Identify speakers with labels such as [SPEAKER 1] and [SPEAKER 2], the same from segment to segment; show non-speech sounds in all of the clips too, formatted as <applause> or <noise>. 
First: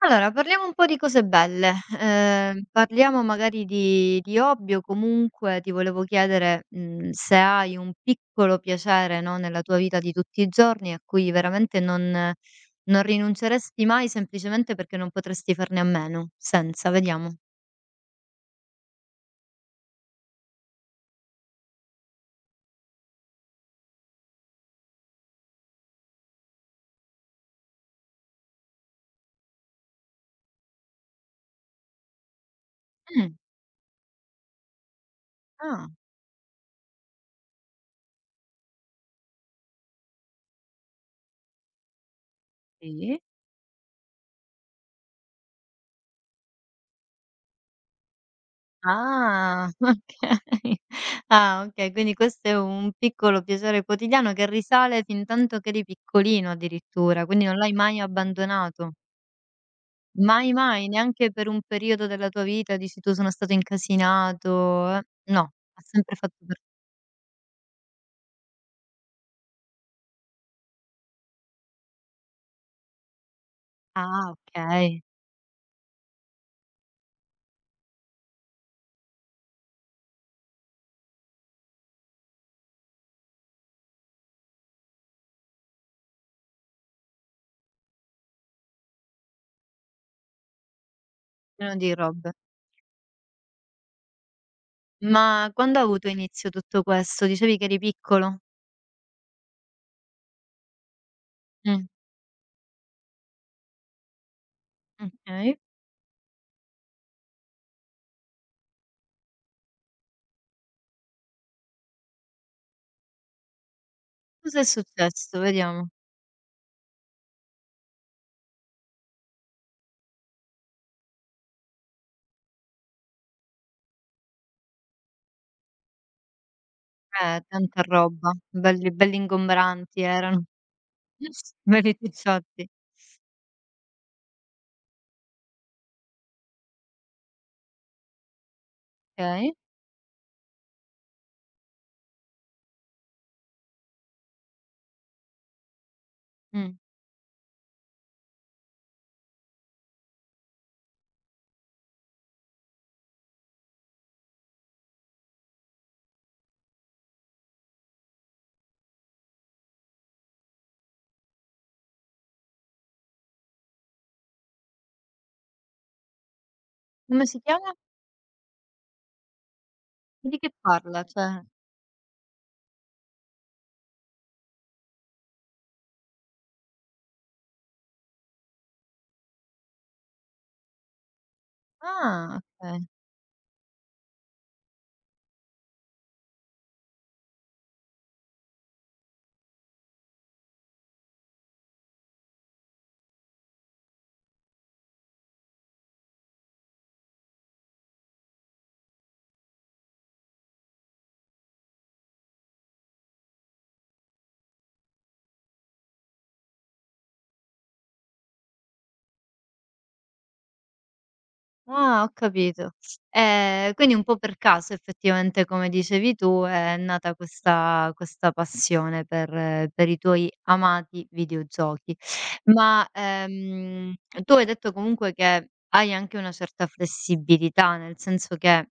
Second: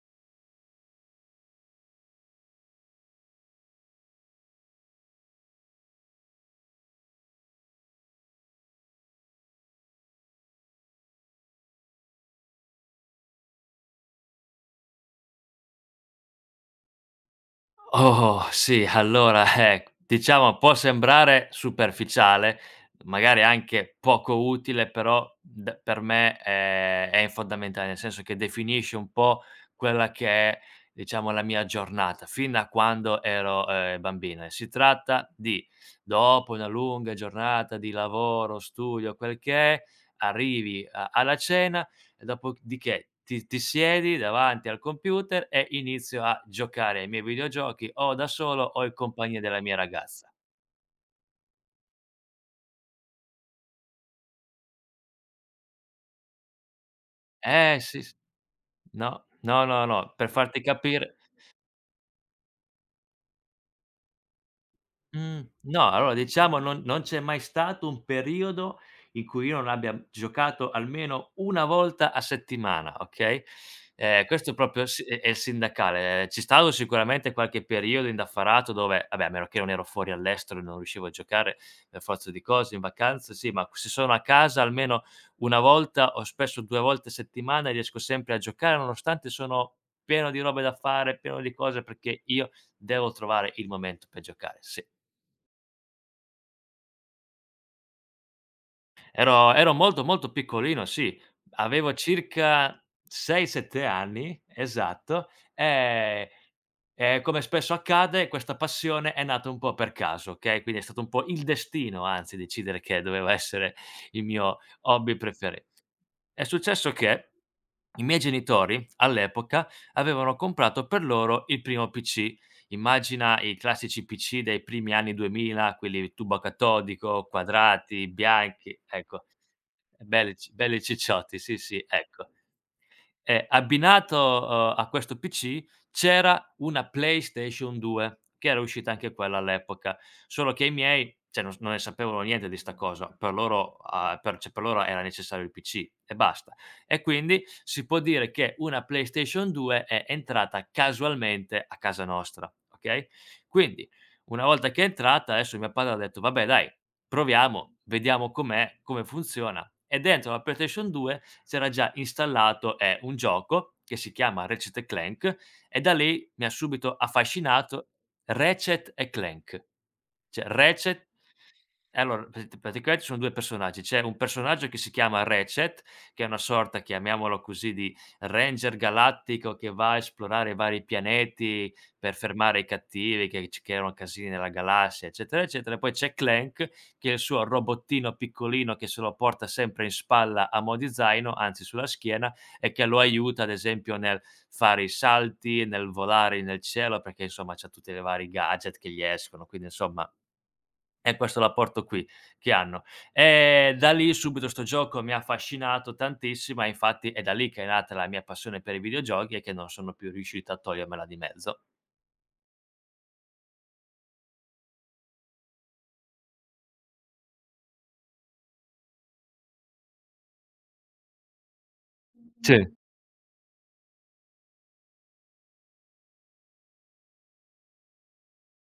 [SPEAKER 1] Allora, parliamo un po' di cose belle. Parliamo magari di hobby o comunque ti volevo chiedere, mhmm, se hai un piccolo piacere, no, nella tua vita di tutti i giorni a cui veramente non rinunceresti mai semplicemente perché non potresti farne a meno. Senza, vediamo.
[SPEAKER 2] Oh, sì, allora, <laughs> diciamo può sembrare superficiale, magari anche poco utile, però d per me è fondamentale, nel senso che definisce un po' quella che è, diciamo, la mia giornata, fin da quando
[SPEAKER 1] Mh,
[SPEAKER 2] ero, bambino e si tratta di
[SPEAKER 1] ah,
[SPEAKER 2] dopo una lunga giornata di lavoro, studio, quel che è, arrivi a alla cena e dopodiché
[SPEAKER 1] sì.
[SPEAKER 2] ti siedi davanti al computer e inizio a giocare ai miei videogiochi o da solo o in compagnia della
[SPEAKER 1] Ah,
[SPEAKER 2] mia ragazza.
[SPEAKER 1] <laughs> okay. Ah, okay, quindi questo è un piccolo piacere quotidiano che risale fintanto che eri piccolino addirittura, quindi non l'hai
[SPEAKER 2] Eh
[SPEAKER 1] mai
[SPEAKER 2] sì, s
[SPEAKER 1] abbandonato.
[SPEAKER 2] no, no, no, no, per
[SPEAKER 1] Mai,
[SPEAKER 2] farti
[SPEAKER 1] mai,
[SPEAKER 2] capire.
[SPEAKER 1] neanche per un periodo della tua vita dici tu: "Sono stato incasinato, eh." No, ha
[SPEAKER 2] No, allora
[SPEAKER 1] sempre fatto
[SPEAKER 2] diciamo
[SPEAKER 1] per
[SPEAKER 2] non c'è mai stato un periodo in cui io non abbia giocato almeno 1 volta a settimana, okay,
[SPEAKER 1] ah,
[SPEAKER 2] questo proprio s
[SPEAKER 1] okay,
[SPEAKER 2] è il sindacale. C'è stato sicuramente qualche periodo indaffarato dove vabbè, a meno che non ero fuori all'estero e non riuscivo a giocare per forza di cose. In vacanza sì, ma se sono a casa almeno 1 volta o spesso 2 volte a settimana riesco sempre a giocare, nonostante sono pieno di robe da fare, pieno di
[SPEAKER 1] pieno
[SPEAKER 2] cose,
[SPEAKER 1] di
[SPEAKER 2] perché
[SPEAKER 1] robe.
[SPEAKER 2] io devo trovare il momento per giocare, sì.
[SPEAKER 1] Ma quando ha avuto inizio tutto questo? Dicevi che eri piccolo?
[SPEAKER 2] Ero molto, molto piccolino, sì.
[SPEAKER 1] Mh,
[SPEAKER 2] Avevo circa 6, 7 anni, esatto,
[SPEAKER 1] okay.
[SPEAKER 2] e come spesso accade questa passione è nata un po' per caso, okay, quindi è stato un po' il destino, anzi, decidere che doveva essere il mio
[SPEAKER 1] Cos'è
[SPEAKER 2] hobby
[SPEAKER 1] successo?
[SPEAKER 2] preferi
[SPEAKER 1] Vediamo.
[SPEAKER 2] È successo che i miei genitori, all'epoca, avevano comprato per loro il primo PC. Immagina i classici PC dei primi anni 2000, quelli tubo catodico,
[SPEAKER 1] Tanta
[SPEAKER 2] quadrati,
[SPEAKER 1] roba,
[SPEAKER 2] bianchi,
[SPEAKER 1] belli belli
[SPEAKER 2] ecco.
[SPEAKER 1] ingombranti
[SPEAKER 2] E belli
[SPEAKER 1] erano,
[SPEAKER 2] c belli cicciotti,
[SPEAKER 1] <laughs>
[SPEAKER 2] sì, sì,
[SPEAKER 1] belli
[SPEAKER 2] ecco.
[SPEAKER 1] tucciotti.
[SPEAKER 2] E abbinato, a questo PC c'era una PlayStation 2, che era uscita anche quella
[SPEAKER 1] Okay.
[SPEAKER 2] all'epoca, solo che i miei, cioè non ne sapevano niente di 'sta cosa, per loro a per cioè per loro era necessario il PC e basta.
[SPEAKER 1] Mh.
[SPEAKER 2] E quindi si può dire che una PlayStation 2 è entrata casualmente a casa nostra, okay. Quindi una volta che è entrata, adesso mio padre ha detto: "Vabbè dai, proviamo, vediamo com'è, come funziona." E dentro la PlayStation 2 c'era già installato, un gioco che si chiama Ratchet& e Clank e da lì mi ha subito
[SPEAKER 1] Come si chiama?
[SPEAKER 2] affascinato. Ratchet& e Clank.
[SPEAKER 1] Di
[SPEAKER 2] Cioè
[SPEAKER 1] che parla?
[SPEAKER 2] Ratchet
[SPEAKER 1] Cioè
[SPEAKER 2] e allora praticamente ci sono 2 personaggi. C'è un personaggio che si chiama Ratchet, che è una sorta, chiamiamolo così, di ranger galattico che va a esplorare i vari pianeti per
[SPEAKER 1] ah,
[SPEAKER 2] fermare i
[SPEAKER 1] okay.
[SPEAKER 2] cattivi che ci creano casini nella galassia, eccetera, eccetera. E poi c'è Clank, che è il suo robottino piccolino che se lo porta sempre in spalla a mo' di zaino, anzi sulla schiena, e che lo aiuta, ad esempio, nel fare i salti, nel volare nel cielo, perché insomma c'ha tutte le vari gadget che gli escono, quindi insomma è questo l'apporto qui che hanno. Da lì subito 'sto gioco mi ha affascinato tantissimo e infatti è da lì che è nata la mia passione per i videogiochi e che non sono più riuscito a togliermela di mezzo.
[SPEAKER 1] Ah, ho capito. Quindi un po' per caso effettivamente, come dicevi tu, è nata questa passione per i tuoi amati videogiochi.
[SPEAKER 2] Sì.
[SPEAKER 1] Ma, tu hai detto comunque che hai anche una certa flessibilità, nel senso che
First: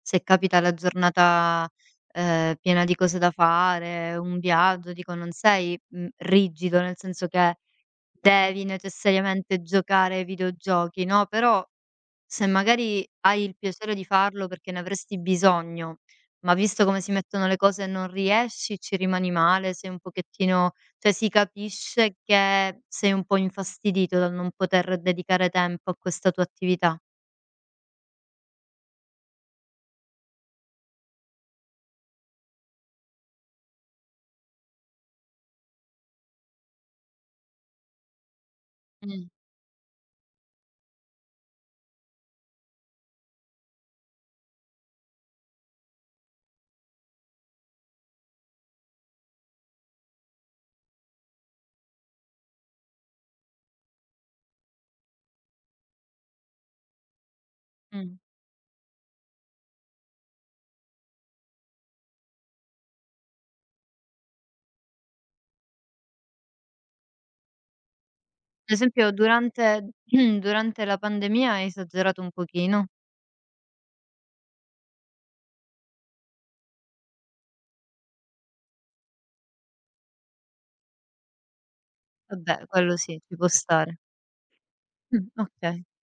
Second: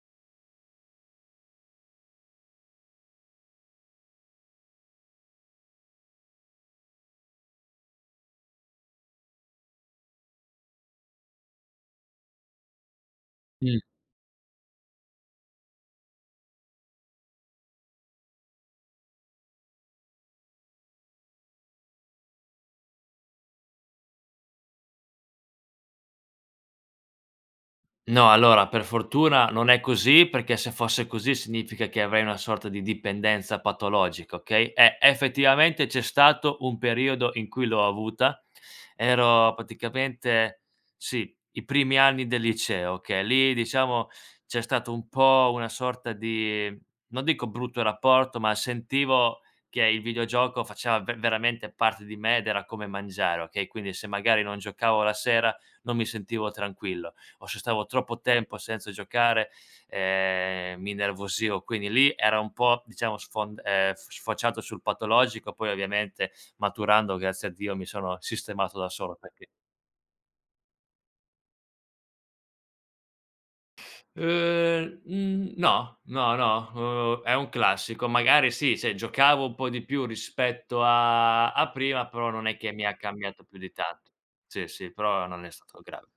[SPEAKER 1] se capita la giornata, piena di cose da fare, un viaggio, dico non sei, mhmm, rigido, nel senso che devi necessariamente giocare ai videogiochi, no, però se magari hai il piacere di farlo perché ne avresti bisogno, ma visto come si mettono le cose e non riesci, ci rimani male, sei un pochettino, cioè si capisce che sei un po' infastidito dal non poter dedicare tempo a questa tua attività.
[SPEAKER 2] No, allora per fortuna non è così, perché se fosse così significa che avrei una sorta di dipendenza patologica, okay, e effettivamente c'è stato un periodo in cui l'ho avuta.
[SPEAKER 1] Mh,
[SPEAKER 2] Ero praticamente sì, i primi anni del liceo, okay, lì diciamo c'è stato un po' una sorta di non dico brutto rapporto, ma sentivo che il videogioco faceva ve veramente parte di me ed era come mangiare, okay, quindi se magari non giocavo la sera non mi sentivo tranquillo o se stavo
[SPEAKER 1] mh.
[SPEAKER 2] troppo tempo senza giocare, mi innervosivo, quindi lì era un po' diciamo sfond f sfociato sul patologico, poi ovviamente maturando, grazie a Dio, mi sono
[SPEAKER 1] Ad
[SPEAKER 2] sistemato da
[SPEAKER 1] esempio
[SPEAKER 2] solo perché.
[SPEAKER 1] durante <clears throat> durante la pandemia hai esagerato un pochino?
[SPEAKER 2] Mhmm, no, no, no, è un classico. Magari sì, cioè giocavo un po' di più rispetto a prima, però non è
[SPEAKER 1] Vabbè,
[SPEAKER 2] che mi ha
[SPEAKER 1] quello sì, ci
[SPEAKER 2] cambiato
[SPEAKER 1] può
[SPEAKER 2] più di
[SPEAKER 1] stare.
[SPEAKER 2] tanto. Sì, sì, però non è stato
[SPEAKER 1] Okay.
[SPEAKER 2] grave.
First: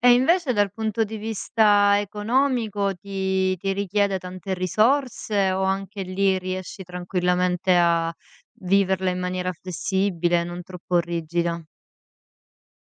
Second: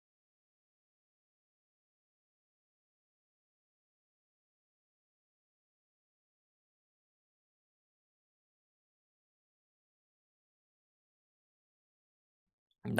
[SPEAKER 1] E invece dal punto di vista economico ti richiede tante risorse o anche lì riesci tranquillamente a viverla in maniera flessibile, non troppo rigida?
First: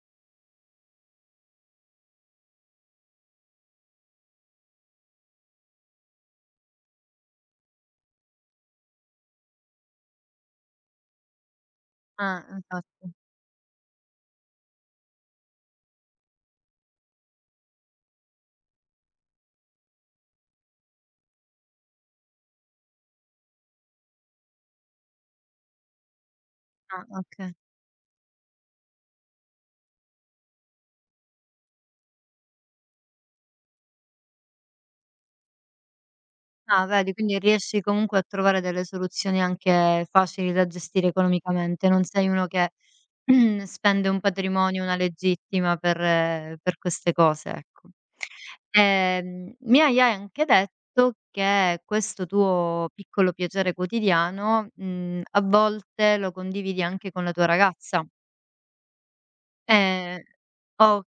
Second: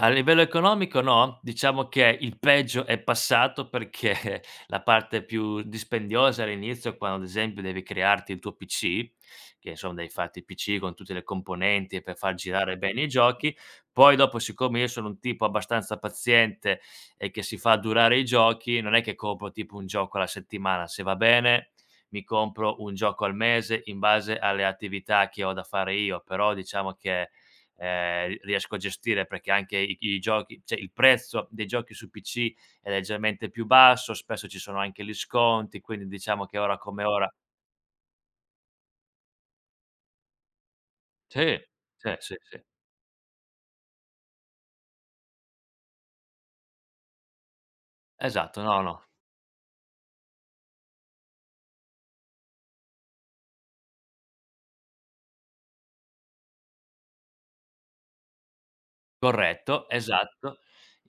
[SPEAKER 2] A livello economico no, diciamo che il peggio è passato perché <laughs> la parte più dispendiosa all'inizio, quando ad esempio devi crearti il tuo PC, che insomma devi farti il PC con tutte le componenti per far
[SPEAKER 1] Ah,
[SPEAKER 2] girare bene i
[SPEAKER 1] infatti.
[SPEAKER 2] giochi, poi dopo siccome io sono un tipo abbastanza paziente e che si fa durare i giochi, non è che compro tipo un gioco alla settimana, se va bene mi compro un gioco al mese in base alle attività che ho da fare io, però diciamo
[SPEAKER 1] Ah,
[SPEAKER 2] che
[SPEAKER 1] okay.
[SPEAKER 2] ri riesco a gestire perché anche i giochi cioè il prezzo dei giochi su PC è leggermente più basso, spesso ci sono anche gli sconti, quindi diciamo che ora
[SPEAKER 1] Ah,
[SPEAKER 2] come
[SPEAKER 1] vedi,
[SPEAKER 2] ora
[SPEAKER 1] quindi riesci comunque a trovare delle soluzioni anche facili da gestire
[SPEAKER 2] sì,
[SPEAKER 1] economicamente, non
[SPEAKER 2] sì,
[SPEAKER 1] sei
[SPEAKER 2] sì,
[SPEAKER 1] uno
[SPEAKER 2] sì.
[SPEAKER 1] che <clears throat> spende un patrimonio, una legittima per queste cose, ecco.
[SPEAKER 2] Esatto, no, no,
[SPEAKER 1] Mi hai anche detto che questo tuo piccolo piacere quotidiano, mhmm, a volte lo condividi anche con la tua ragazza.
[SPEAKER 2] corretto,
[SPEAKER 1] Ehm,
[SPEAKER 2] esatto.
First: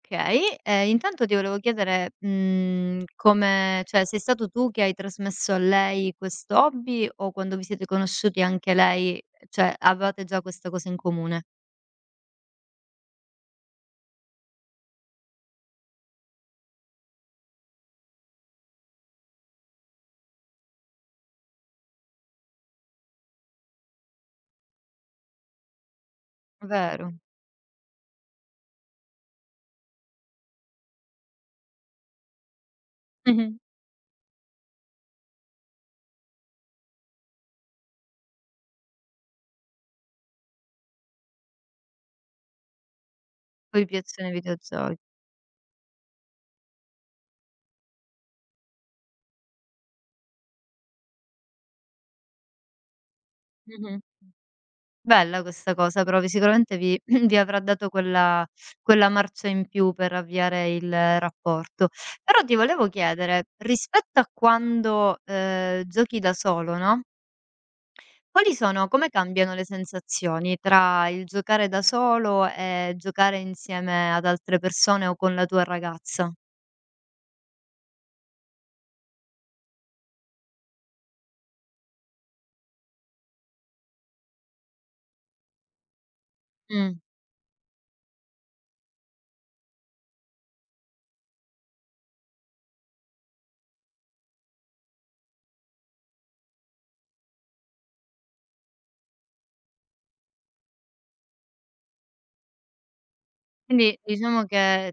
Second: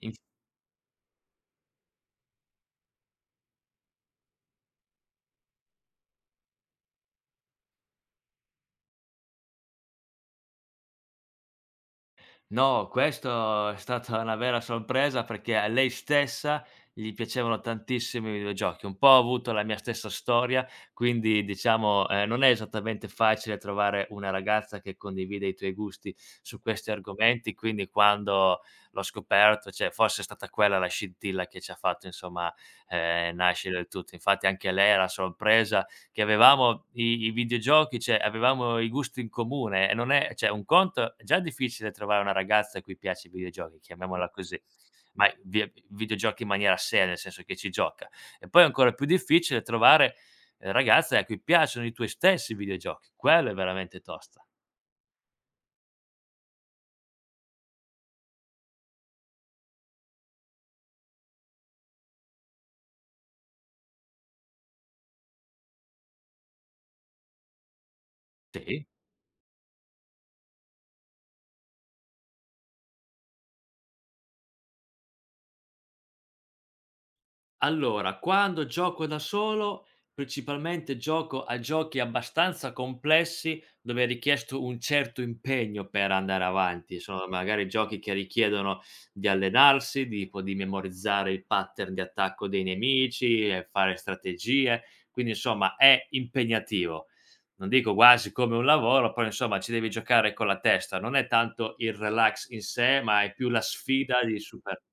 [SPEAKER 2] In
[SPEAKER 1] e intanto ti volevo chiedere, mhmm, come, cioè, sei stato tu che hai trasmesso a lei questo hobby o quando vi siete conosciuti anche lei, cioè, avevate già questa cosa in comune?
[SPEAKER 2] No, questo è stata una vera sorpresa perché a lei stessa gli piacevano tantissimo i videogiochi. Un po' ha avuto la mia stessa storia, quindi diciamo, non è esattamente facile trovare una ragazza che condivide i tuoi gusti su questi
[SPEAKER 1] Vero.
[SPEAKER 2] argomenti, quindi quando l'ho scoperto, cioè forse è stata quella la scintilla che ci ha fatto insomma,
[SPEAKER 1] Mh-mh.
[SPEAKER 2] nascere il tutto. Infatti anche lei era sorpresa che avevamo i videogiochi, cioè avevamo i gusti in comune e non è cioè un conto è già difficile trovare una ragazza a cui piace i videogiochi,
[SPEAKER 1] Poi vi piacciono
[SPEAKER 2] chiamiamola
[SPEAKER 1] i
[SPEAKER 2] così,
[SPEAKER 1] videogiochi.
[SPEAKER 2] ma vi videogiochi in maniera seria, nel senso che ci gioca. E poi è ancora più difficile trovare, ragazze a cui piacciono i tuoi stessi videogiochi, quello è veramente
[SPEAKER 1] Mh-mh.
[SPEAKER 2] tosta.
[SPEAKER 1] Bella questa cosa, però vi sicuramente vi <clears throat> vi avrà dato quella marcia in più per avviare il rapporto. Però ti volevo chiedere, rispetto a quando, giochi da solo, no, quali
[SPEAKER 2] Sì.
[SPEAKER 1] sono, come cambiano le sensazioni tra il giocare da solo e giocare insieme ad altre persone o con la tua ragazza?
[SPEAKER 2] Allora, quando gioco da solo, principalmente gioco a giochi abbastanza complessi dove è richiesto un certo impegno per andare
[SPEAKER 1] Mh,
[SPEAKER 2] avanti. Sono magari giochi che richiedono di allenarsi, tipo di memorizzare il pattern di attacco dei nemici e fare strategie. Quindi, insomma, è impegnativo. Non dico quasi come un lavoro, però insomma ci devi giocare con la testa. Non è tanto il relax in sé, ma è più la
[SPEAKER 1] quindi
[SPEAKER 2] sfida di
[SPEAKER 1] diciamo
[SPEAKER 2] super
[SPEAKER 1] che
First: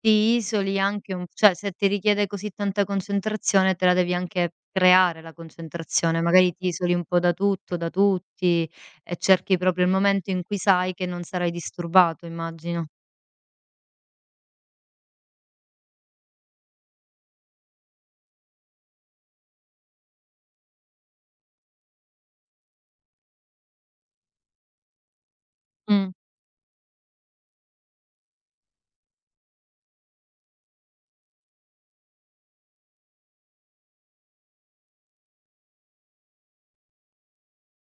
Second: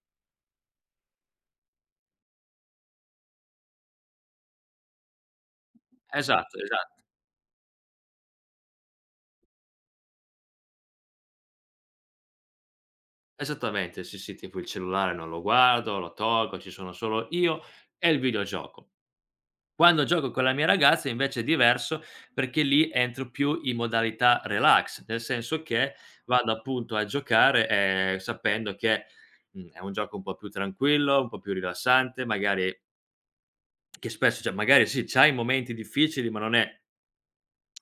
[SPEAKER 1] ti isoli anche un, cioè, se ti richiede così tanta concentrazione te la devi anche creare la concentrazione, magari
[SPEAKER 2] Esatto,
[SPEAKER 1] ti
[SPEAKER 2] esa
[SPEAKER 1] isoli un po' da tutto, da tutti e cerchi proprio il momento in cui sai che non sarai disturbato, immagino.
[SPEAKER 2] Esattamente, sì, sì, tipo il cellulare non lo guardo, lo tolgo, ci sono solo io e il videogioco. Quando gioco con la mia ragazza invece è diverso perché lì entro più in modalità relax, nel senso che
[SPEAKER 1] Mh.
[SPEAKER 2] vado appunto a giocare, sapendo che, è un gioco un po' più tranquillo, un po' più rilassante, magari che spesso cioè magari sì, c'hai momenti difficili, ma non è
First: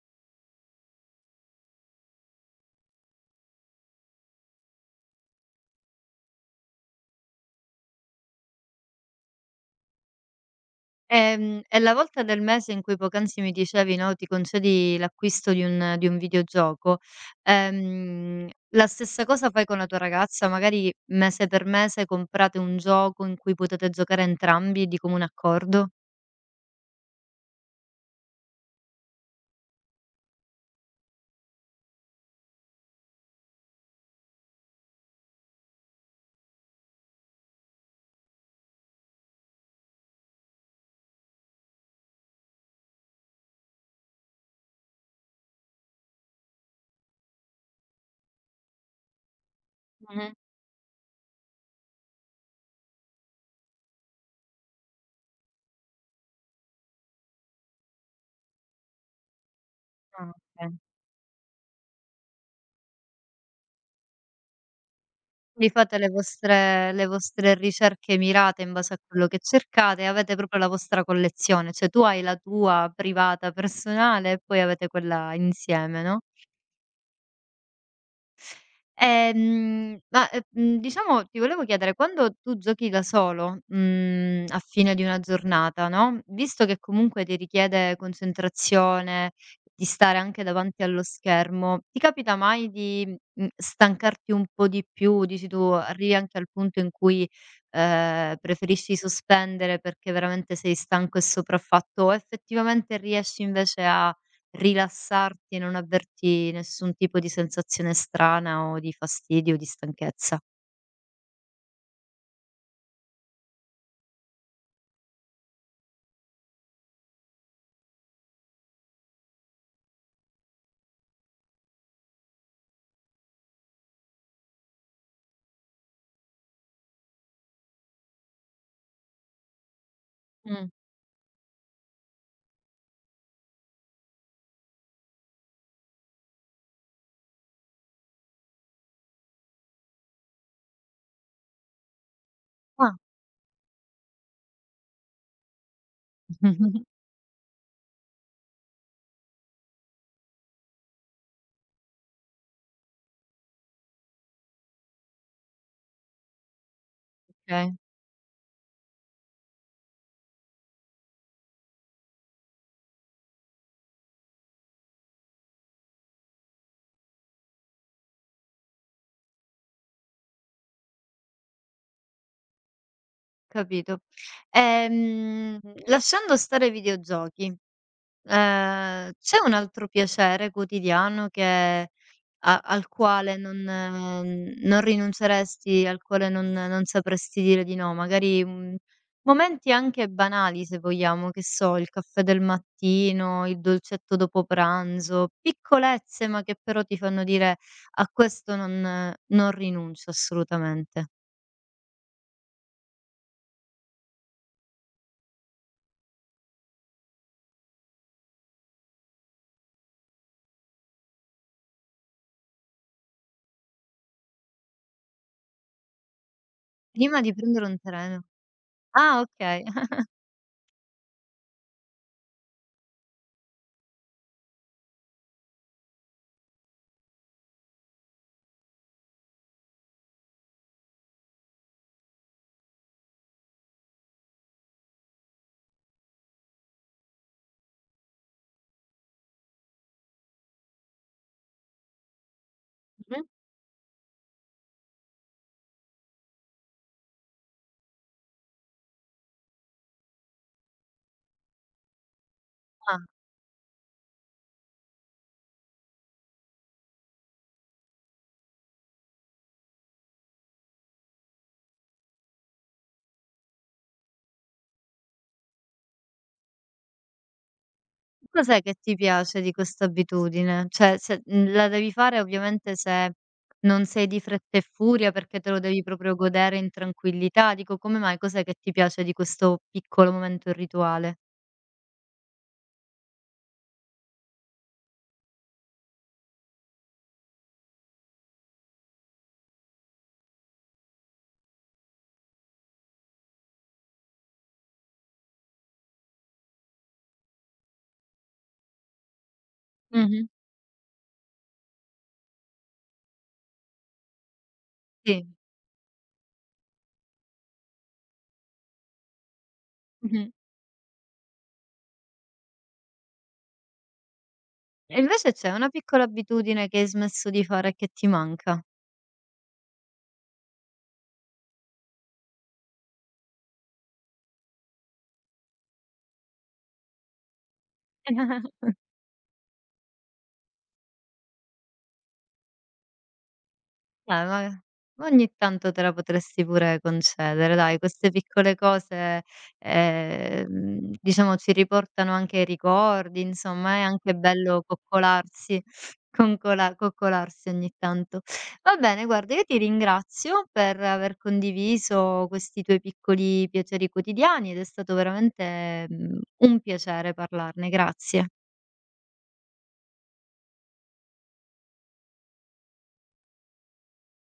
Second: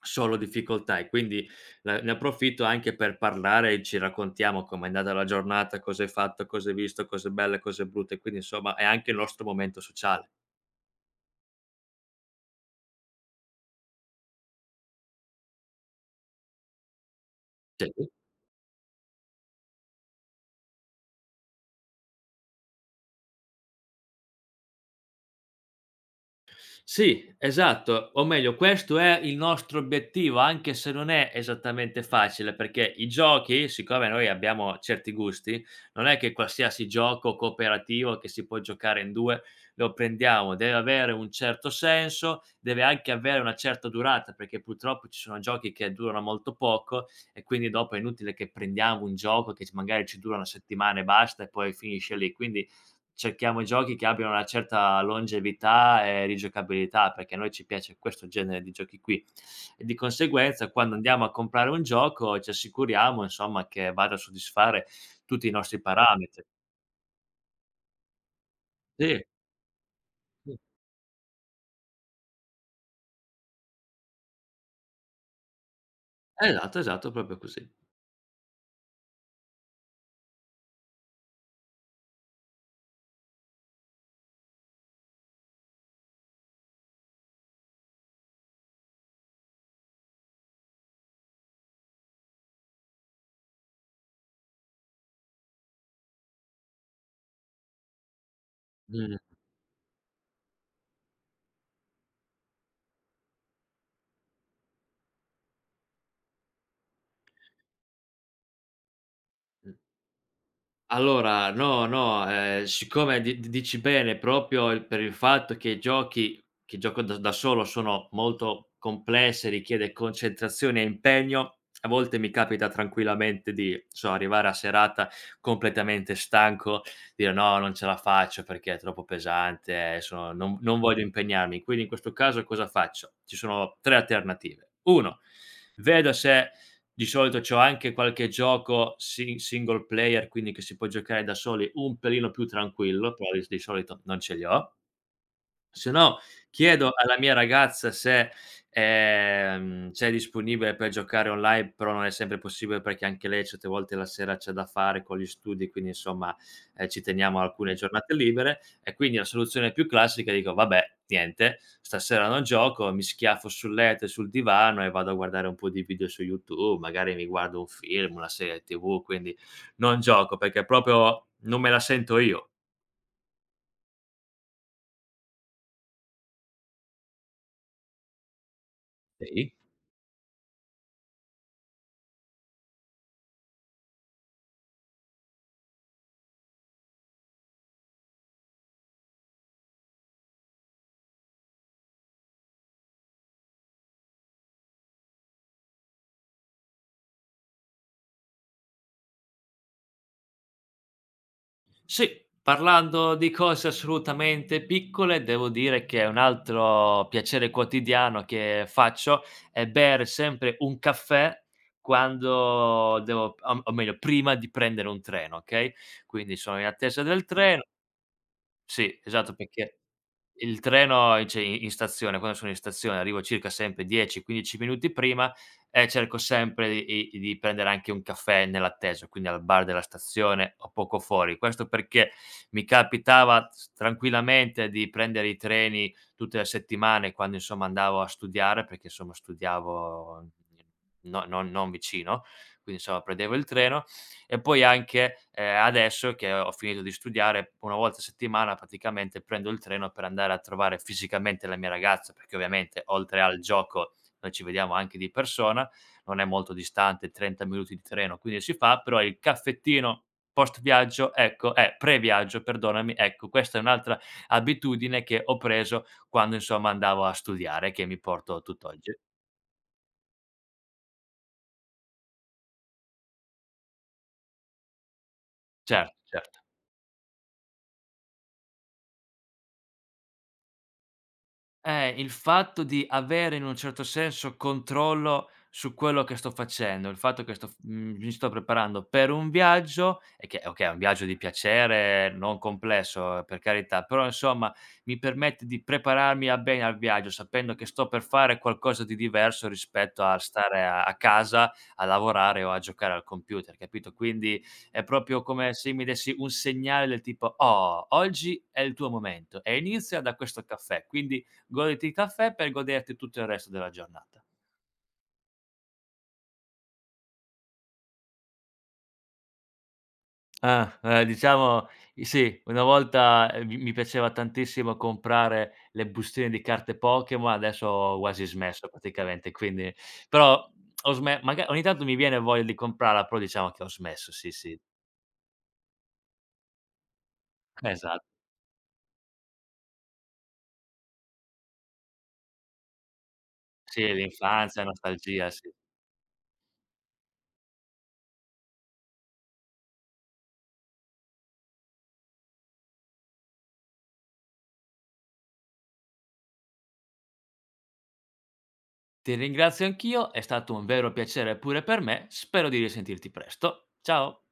[SPEAKER 2] solo difficoltà e quindi la ne approfitto anche per parlare e ci raccontiamo com'è andata la giornata, cosa hai fatto, cosa hai visto, cose belle, cose brutte, quindi insomma è anche il nostro momento sociale.
[SPEAKER 1] E la volta del mese in cui poc'anzi mi dicevi, no, ti concedi l'acquisto di un videogioco,
[SPEAKER 2] Sì.
[SPEAKER 1] la stessa cosa fai con la tua ragazza? Magari mese per mese comprate un gioco in cui potete giocare entrambi di comune accordo?
[SPEAKER 2] Sì, esatto, o meglio questo è il nostro obiettivo, anche se non è esattamente facile, perché i giochi, siccome noi abbiamo certi gusti, non è che qualsiasi gioco cooperativo che si può giocare in 2 lo prendiamo, deve avere un certo senso, deve anche avere una certa durata, perché purtroppo ci sono giochi che durano molto poco e quindi dopo è inutile che prendiamo un gioco che c magari ci
[SPEAKER 1] Mh-mh.
[SPEAKER 2] dura 1 settimana e basta e poi finisce lì. Quindi cerchiamo giochi che abbiano una certa longevità e rigiocabilità, perché a noi ci piace questo genere di giochi qui. E di
[SPEAKER 1] Ah,
[SPEAKER 2] conseguenza
[SPEAKER 1] okay.
[SPEAKER 2] quando andiamo a comprare un gioco ci assicuriamo insomma che vada a soddisfare tutti i
[SPEAKER 1] Vi
[SPEAKER 2] nostri
[SPEAKER 1] fate
[SPEAKER 2] parametri.
[SPEAKER 1] le vostre ricerche mirate in base a
[SPEAKER 2] Sì,
[SPEAKER 1] quello che cercate, avete
[SPEAKER 2] sì.
[SPEAKER 1] proprio la vostra collezione, cioè tu hai la tua privata, personale e poi avete quella insieme, no?
[SPEAKER 2] Esatto, esatto, proprio così.
[SPEAKER 1] Mhmm, diciamo, ti volevo chiedere, quando tu giochi da solo, mhmm, a fine di una giornata, no, visto che comunque ti richiede concentrazione, di stare anche davanti allo schermo, ti capita mai di, mhmm, stancarti un po' di più? Dici tu, arrivi anche al punto in cui, preferisci
[SPEAKER 2] Mh,
[SPEAKER 1] sospendere perché veramente sei stanco e sopraffatto o effettivamente riesci invece a rilassarti e non avverti nessun tipo di sensazione strana o di fastidio o di
[SPEAKER 2] mh.
[SPEAKER 1] stanchezza.
[SPEAKER 2] Allora, no, no, siccome di d dici bene proprio il fatto che i giochi che gioco da solo sono molto complessi, richiede concentrazione e impegno, a volte mi capita tranquillamente di, so, arrivare a serata completamente stanco, dire: "No, non ce la faccio perché è troppo pesante, sono non
[SPEAKER 1] Mh.
[SPEAKER 2] non voglio impegnarmi". Quindi in questo caso cosa faccio? Ci sono 3 alternative: 1 vedo se di solito c'ho anche qualche gioco single player, quindi che si può giocare da soli, un pelino più
[SPEAKER 1] Ah,
[SPEAKER 2] tranquillo, però di solito non ce li ho. Se no chiedo
[SPEAKER 1] <laughs>
[SPEAKER 2] alla mia ragazza se è disponibile per giocare online, però non è sempre possibile perché anche lei certe volte la sera c'ha da fare con gli studi, quindi insomma, ci teniamo a alcune
[SPEAKER 1] okay,
[SPEAKER 2] giornate libere e quindi la soluzione più classica dico: "Vabbè, niente, stasera non gioco, mi schiaffo sul letto e sul divano e vado a guardare un po' di video su YouTube, magari mi guardo un film, una serie TV, quindi non gioco perché proprio non me la sento io."
[SPEAKER 1] capito. Ehm, Lasciando stare i videogiochi, ehm, c'è un
[SPEAKER 2] Okay.
[SPEAKER 1] altro piacere quotidiano che a al quale non non rinunceresti, al quale non sapresti dire di no? Magari, mhmm, momenti anche banali, se vogliamo, che so, il caffè del mattino, il dolcetto dopo pranzo, piccolezze ma che però ti fanno dire: "A questo non non rinuncio assolutamente."
[SPEAKER 2] Sì, parlando di cose assolutamente piccole, devo dire che un altro piacere quotidiano che faccio è bere sempre un caffè quando devo o meglio prima di prendere un treno, okay, quindi sono in attesa
[SPEAKER 1] Prima
[SPEAKER 2] del
[SPEAKER 1] di
[SPEAKER 2] treno
[SPEAKER 1] prendere un treno.
[SPEAKER 2] sì,
[SPEAKER 1] Ah,
[SPEAKER 2] esatto,
[SPEAKER 1] okay.
[SPEAKER 2] perché
[SPEAKER 1] <laughs>
[SPEAKER 2] il treno in stazione, quando sono in stazione arrivo circa sempre 10, 15 minuti prima e cerco sempre di prendere anche un caffè nell'attesa, quindi al bar della stazione o poco fuori. Questo perché mi capitava s tranquillamente di prendere i treni tutte le settimane quando insomma andavo a studiare, perché insomma studiavo no non vicino, quindi insomma
[SPEAKER 1] Mh-mh.
[SPEAKER 2] prendevo il treno e poi anche, adesso che ho finito di studiare, 1 volta a settimana praticamente prendo il treno per andare a trovare fisicamente la mia ragazza, perché ovviamente
[SPEAKER 1] Ah.
[SPEAKER 2] oltre al gioco noi ci vediamo anche di persona, non è molto distante, 30 minuti di treno, quindi si fa, però il caffettino post viaggio, ecco pre-viaggio perdonami, ecco questa è un'altra abitudine che ho preso quando insomma andavo a studiare, che mi porto
[SPEAKER 1] Cos'è che ti
[SPEAKER 2] tutt'oggi.
[SPEAKER 1] piace di questa abitudine? Cioè, se mhmm, la devi fare ovviamente se non sei di fretta e furia, perché te lo devi
[SPEAKER 2] Certo,
[SPEAKER 1] proprio
[SPEAKER 2] cer
[SPEAKER 1] godere in tranquillità. Dico, come mai? Cos'è che ti piace di questo piccolo momento rituale?
[SPEAKER 2] Il fatto di avere in un certo senso controllo su quello che sto facendo, il fatto che mi sto preparando per un viaggio e che okay, è un viaggio di piacere, non complesso, per carità, però insomma mi permette di prepararmi a bene al viaggio, sapendo che sto per fare qualcosa di diverso rispetto a
[SPEAKER 1] Mh-mh.
[SPEAKER 2] stare a casa a lavorare o a giocare al computer, capito? Quindi è proprio
[SPEAKER 1] Sì.
[SPEAKER 2] come se mi dessi un segnale del tipo: "Oh, oggi è il tuo momento e inizia da
[SPEAKER 1] Mh-mh.
[SPEAKER 2] questo caffè." Quindi goditi il caffè per goderti tutto il resto della giornata.
[SPEAKER 1] E invece c'è una piccola abitudine che hai smesso di fare e che ti manca?
[SPEAKER 2] Ah, diciamo i sì, una volta, mi piaceva tantissimo comprare le bustine di carte Pokémon, adesso ho quasi smesso
[SPEAKER 1] <laughs>
[SPEAKER 2] praticamente, quindi però ho sme maga ogni tanto mi viene voglia di comprarla, però diciamo che ho smesso,
[SPEAKER 1] Eh,
[SPEAKER 2] sì, sì.
[SPEAKER 1] ma ogni tanto te la potresti pure concedere, dai,
[SPEAKER 2] Esatto.
[SPEAKER 1] queste piccole cose, ehm, diciamo, ci riportano anche ai ricordi, insomma, è
[SPEAKER 2] Sì,
[SPEAKER 1] anche
[SPEAKER 2] l'infanzia,
[SPEAKER 1] bello
[SPEAKER 2] nostalgia, sì.
[SPEAKER 1] coccolarsi, concola coccolarsi ogni tanto. Va bene, guarda, io ti ringrazio per aver condiviso questi tuoi piccoli piaceri quotidiani ed è stato veramente, mhmm, un piacere parlarne. Grazie.
[SPEAKER 2] Ti ringrazio anch'io, è stato un vero piacere pure per me, spero di risentirti presto. Ciao.